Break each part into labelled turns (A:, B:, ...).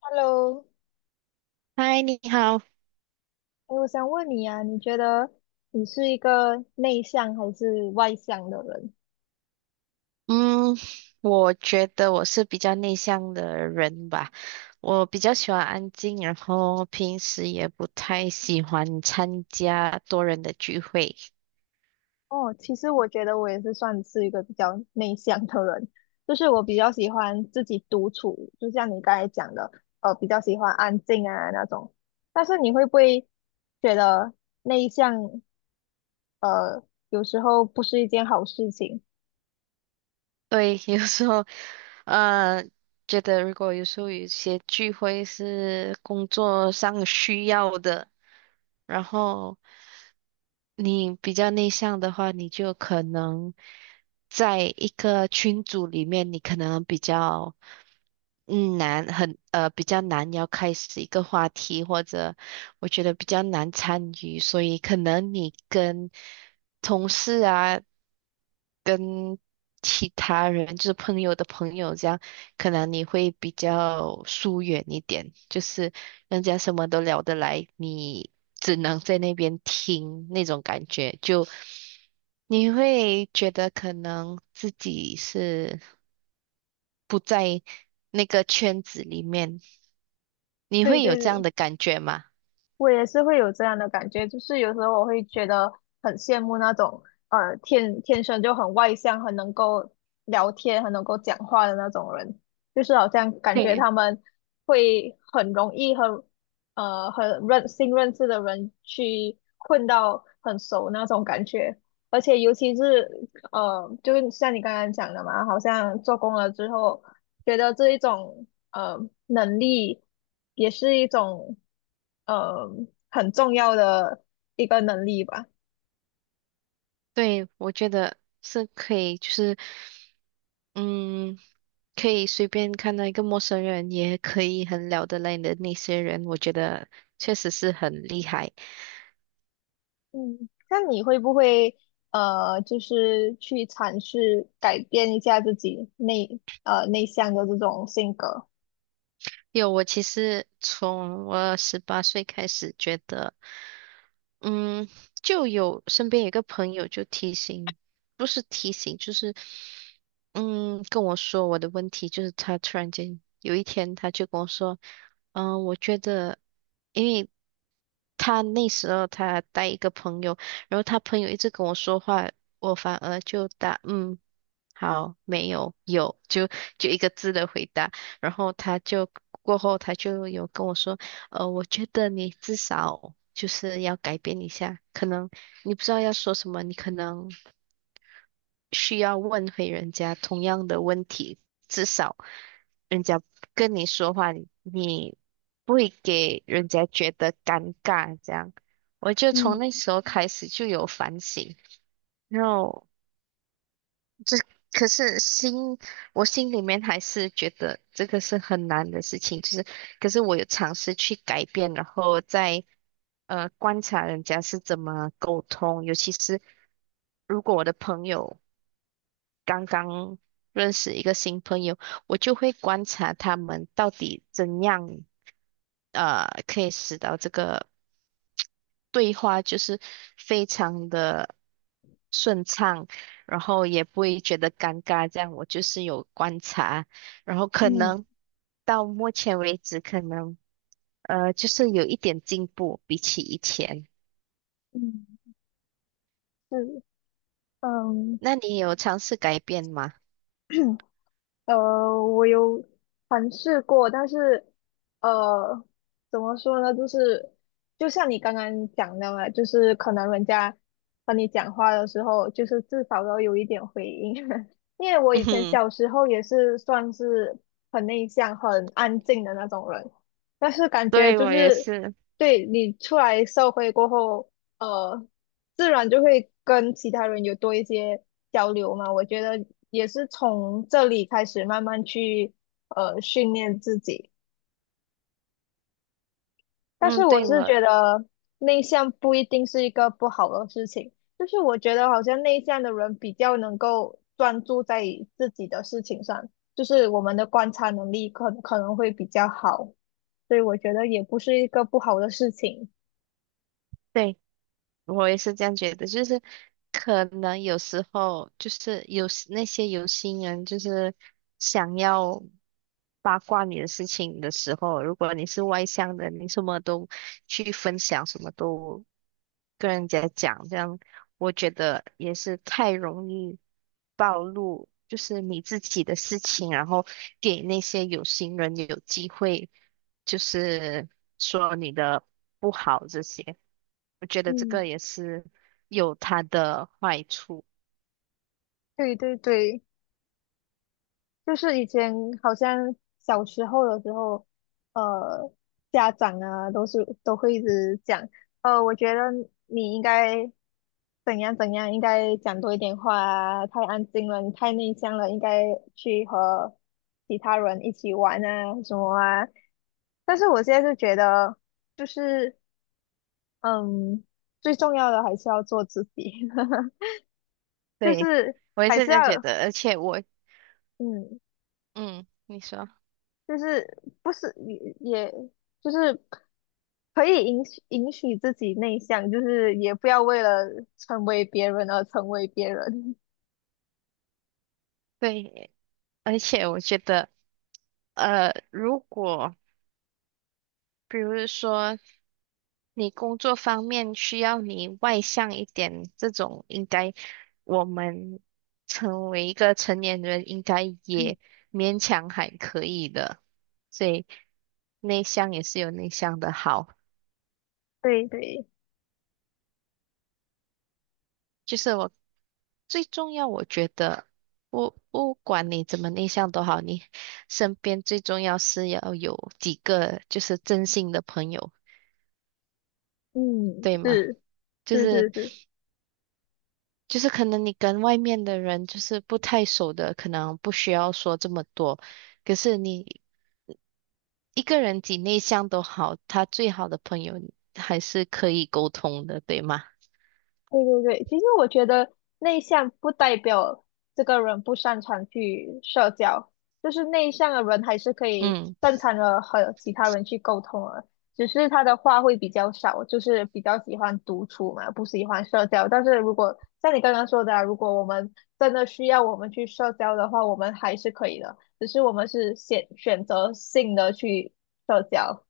A: Hello，
B: 嗨，你好。
A: 诶我想问你啊，你觉得你是一个内向还是外向的人？
B: 嗯，我觉得我是比较内向的人吧，我比较喜欢安静，然后平时也不太喜欢参加多人的聚会。
A: 哦，其实我觉得我也是算是一个比较内向的人，就是我比较喜欢自己独处，就像你刚才讲的，比较喜欢安静啊那种。但是你会不会觉得内向，呃，有时候不是一件好事情？
B: 对，有时候呃，觉得如果有时候有一些聚会是工作上需要的，然后你比较内向的话，你就可能在一个群组里面，你可能比较。比较难，要开始一个话题，或者我觉得比较难参与，所以可能你跟同事啊，跟其他人，就是朋友的朋友这样，可能你会比较疏远一点，就是人家什么都聊得来，你只能在那边听那种感觉，就你会觉得可能自己是不在那个圈子里面。你
A: 对
B: 会有
A: 对
B: 这样
A: 对。
B: 的感觉吗？
A: 我也是会有这样的感觉，就是有时候我会觉得很羡慕那种天天生就很外向、很能够聊天、很能够讲话的那种人，就是好像感觉他
B: 对
A: 们会很容易和很新认识的人去混到很熟那种感觉，而且尤其是就是像你刚刚讲的嘛，好像做工了之后，觉得这一种呃能力也是一种。呃很重要的一个能力吧。
B: 对，我觉得是可以，就是嗯，可以随便看到一个陌生人，也可以很聊得来的那些人，我觉得确实是很厉害。
A: 嗯，那你会不会就是去尝试改变一下自己内向的这种性格？
B: 有，我其实从我十八岁开始觉得。嗯，就有身边有个朋友就提醒，不是提醒，就是跟我说我的问题，就是他突然间有一天他就跟我说，嗯，我觉得因为他那时候他带一个朋友，然后他朋友一直跟我说话，我反而就答嗯。好，没有，有，就一个字的回答。然后他就有跟我说。我觉得你至少就是要改变一下，可能你不知道要说什么，你可能需要问回人家同样的问题，至少人家跟你说话，你不会给人家觉得尴尬，这样。我就从那
A: 嗯
B: 时候开始就有反省，然后可是心，我心里面还是觉得这个是很难的事情，就是，可是我有尝试去改变，然后再观察人家是怎么沟通，尤其是如果我的朋友刚刚认识一个新朋友，我就会观察他们到底怎样可以使到这个。对话就是非常的顺畅，然后也不会觉得尴尬。这样我就是有观察，然后可
A: 嗯
B: 能到目前为止，可能就是有一点进步，比起以前。
A: 嗯，是，嗯。
B: 那你有尝试改变吗？
A: 我有尝试过，但是，呃，怎么说呢？就是，就像你刚刚讲的嘛，就是可能人家和你讲话的时候，就是至少要有一点回应。因为我
B: 嗯
A: 以前
B: 哼，
A: 小时候也是算是很内向、很安静的那种人，但是感觉
B: 对，
A: 就
B: 我也
A: 是
B: 是。
A: 对你出来社会过后，呃，自然就会跟其他人有多一些交流嘛。我觉得也是从这里开始慢慢去训练自己。但
B: 嗯，
A: 是我
B: 对，
A: 是
B: 我
A: 觉得内向不一定是一个不好的事情，就是我觉得好像内向的人比较能够专注在自己的事情上，就是我们的观察能力可能会比较好，所以我觉得也不是一个不好的事情。
B: 对。我也是这样觉得，就是可能有时候就是有那些有心人，就是想要八卦你的事情的时候，如果你是外向的，你什么都去分享，什么都跟人家讲，这样我觉得也是太容易暴露，就是你自己的事情，然后给那些有心人有机会，就是说你的不好这些。我觉得这
A: 嗯，
B: 个也是有它的坏处。
A: 对对对。就是以前好像小时候的时候，呃，家长啊都会一直讲，我觉得你应该怎样怎样，应该讲多一点话啊，太安静了，你太内向了，应该去和其他人一起玩啊什么啊。但是我现在就觉得，就是嗯，最重要的还是要做自己，就
B: 对，
A: 是
B: 我也
A: 还
B: 是
A: 是
B: 这
A: 要
B: 样觉得，而且我，
A: 嗯
B: 嗯，你说，
A: 就是不是也就是可以允许自己内向，就是也不要为了成为别人而成为别人。
B: 对，而且我觉得，如果比如说你工作方面需要你外向一点，这种应该我们成为一个成年人，应该也勉强还可以的，所以内向也是有内向的好。
A: 对对，
B: 就是我最重要，我觉得不管你怎么内向都好，你身边最重要是要有几个就是真心的朋友，
A: 嗯，
B: 对吗？就是
A: 是，
B: 就是可能你跟外面的人就是不太熟的，可能不需要说这么多。可是你一个人几内向都好，他最好的朋友还是可以沟通的，对吗？
A: 对，其实我觉得内向不代表这个人不擅长去社交，就是内向的人还是可以
B: 嗯，
A: 正常的和其他人去沟通的，只是他的话会比较少，就是比较喜欢独处嘛，不喜欢社交。但是如果像你刚刚说的啊，如果我们真的需要我们去社交的话，我们还是可以的，只是我们是选择性的去社交。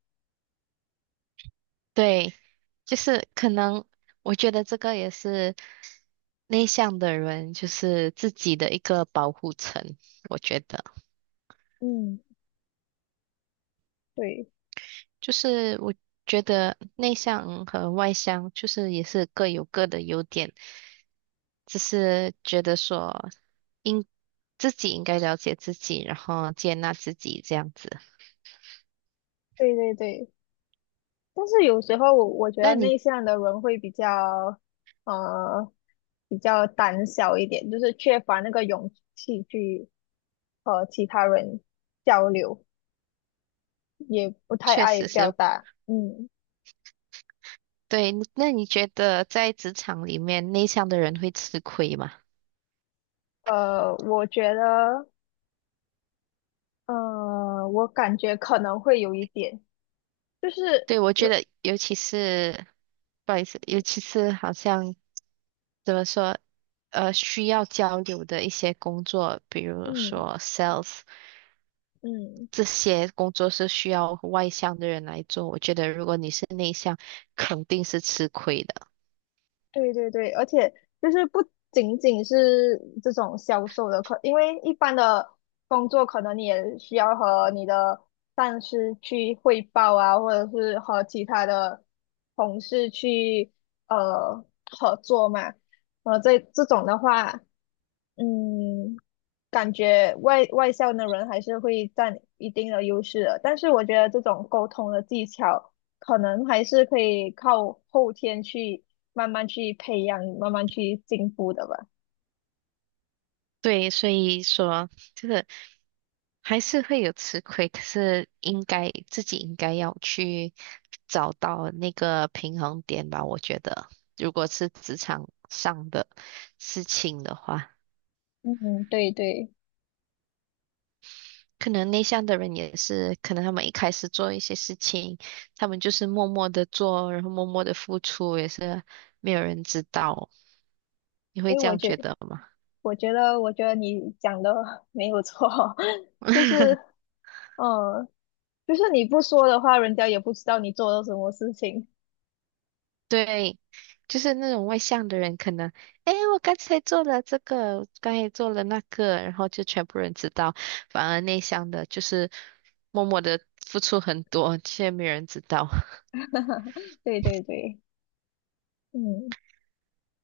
B: 对，就是可能我觉得这个也是。内向的人就是自己的一个保护层，我觉得，
A: 嗯，对
B: 就是我觉得内向和外向就是也是各有各的优点，只是觉得说应自己应该了解自己，然后接纳自己这样子。
A: 对对对。但是有时候我觉得
B: 那你
A: 内向的人会比较，呃，比较胆小一点，就是缺乏那个勇气去和其他人交流，也不太
B: 确
A: 爱
B: 实
A: 表
B: 是
A: 达。嗯，
B: 对，那你觉得在职场里面内向的人会吃亏吗？
A: 我觉得，我感觉可能会有一点，就是，
B: 对，我觉
A: 嗯
B: 得尤其是，不好意思，尤其是好像。怎么说，需要交流的一些工作，比如
A: 嗯。
B: 说 sales
A: 嗯
B: 这些工作是需要外向的人来做。我觉得如果你是内向，肯定是吃亏的。
A: 对对对，而且就是不仅仅是这种销售的课，因为一般的工作可能你也需要和你的上司去汇报啊，或者是和其他的同事去呃合作嘛。这这种的话，嗯，感觉外向的人还是会占一定的优势的，但是我觉得这种沟通的技巧，可能还是可以靠后天去慢慢去培养，慢慢去进步的吧。
B: 对，所以说这个还是会有吃亏，可是应该自己应该要去找到那个平衡点吧。我觉得，如果是职场上的事情的话。
A: 嗯，对对，
B: 可能内向的人也是，可能他们一开始做一些事情，他们就是默默的做，然后默默的付出，也是没有人知道。你会
A: 诶，
B: 这样觉得吗？
A: 我觉得你讲的 没有错，就是 嗯，就是你不说的话，人家也不知道你做了什么事情。
B: 对，就是那种外向的人，可能，哎，我刚才做了这个，我刚才做了那个，然后就全部人知道。反而内向的，就是默默的付出很多，却没有人知道。
A: 对对对，嗯，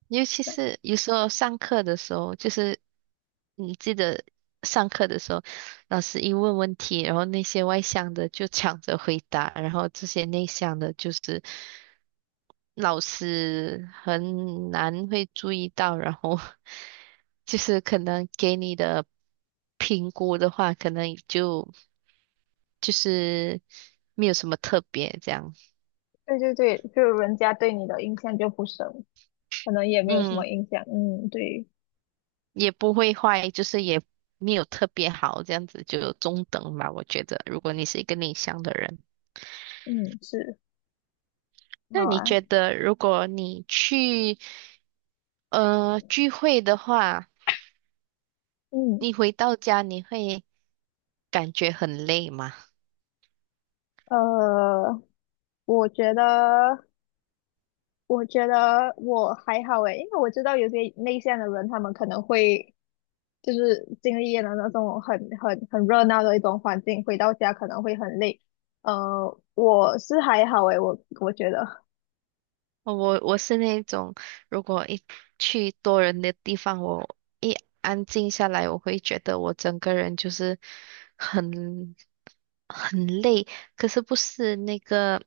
B: 尤其是有时候上课的时候，就是你记得上课的时候，老师一问问题，然后那些外向的就抢着回答，然后这些内向的，就是老师很难会注意到，然后 就是可能给你的评估的话，可能就是没有什么特别这样。
A: 对对对，就人家对你的印象就不深。可能也没有什
B: 嗯，
A: 么影响，嗯，对，
B: 也不会坏，就是也没有特别好，这样子就中等吧。我觉得，如果你是一个内向的人，
A: 嗯，是，
B: 那
A: 好
B: 你
A: 啊，
B: 觉得如果你去聚会的话，
A: 嗯，
B: 你回到家你会感觉很累吗？
A: 呃，我觉得，我觉得我还好诶，因为我知道有些内向的人，他们可能会就是经历了那种很热闹的一种环境，回到家可能会很累。我是还好诶，我觉得
B: 我是那种，如果一去多人的地方，我一安静下来，我会觉得我整个人就是很很累。可是不是那个。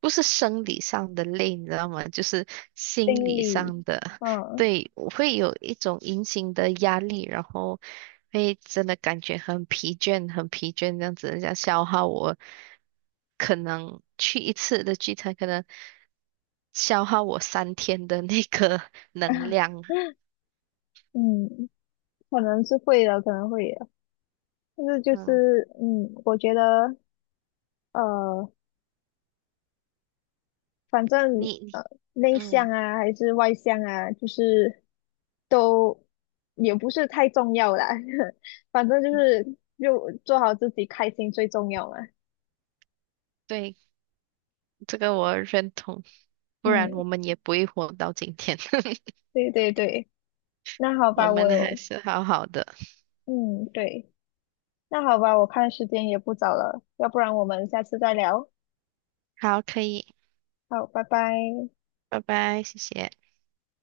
B: 不是生理上的累，你知道吗？就是心
A: 心
B: 理
A: 理，
B: 上的，
A: 嗯
B: 对，我会有一种隐形的压力，然后会真的感觉很疲倦，很疲倦，这样子，人家消耗我，可能去一次的聚餐，可能消耗我三天的那个 能 量。
A: 嗯，可能是会的，可能会的，但是就
B: 嗯，
A: 是，嗯，我觉得。呃，反正
B: 你
A: 呃，内向
B: 嗯，
A: 啊还是外向啊，就是都也不是太重要啦。反正就是就做好自己，开心最重要嘛。
B: 对，这个我认同，不然
A: 嗯，
B: 我们也不会活到今天，
A: 对对对，那好
B: 我
A: 吧，我
B: 们还
A: 有，
B: 是好好的。
A: 嗯，对，那好吧，我看时间也不早了，要不然我们下次再聊。
B: 好，可以，
A: 好，拜拜。
B: 拜拜，谢谢。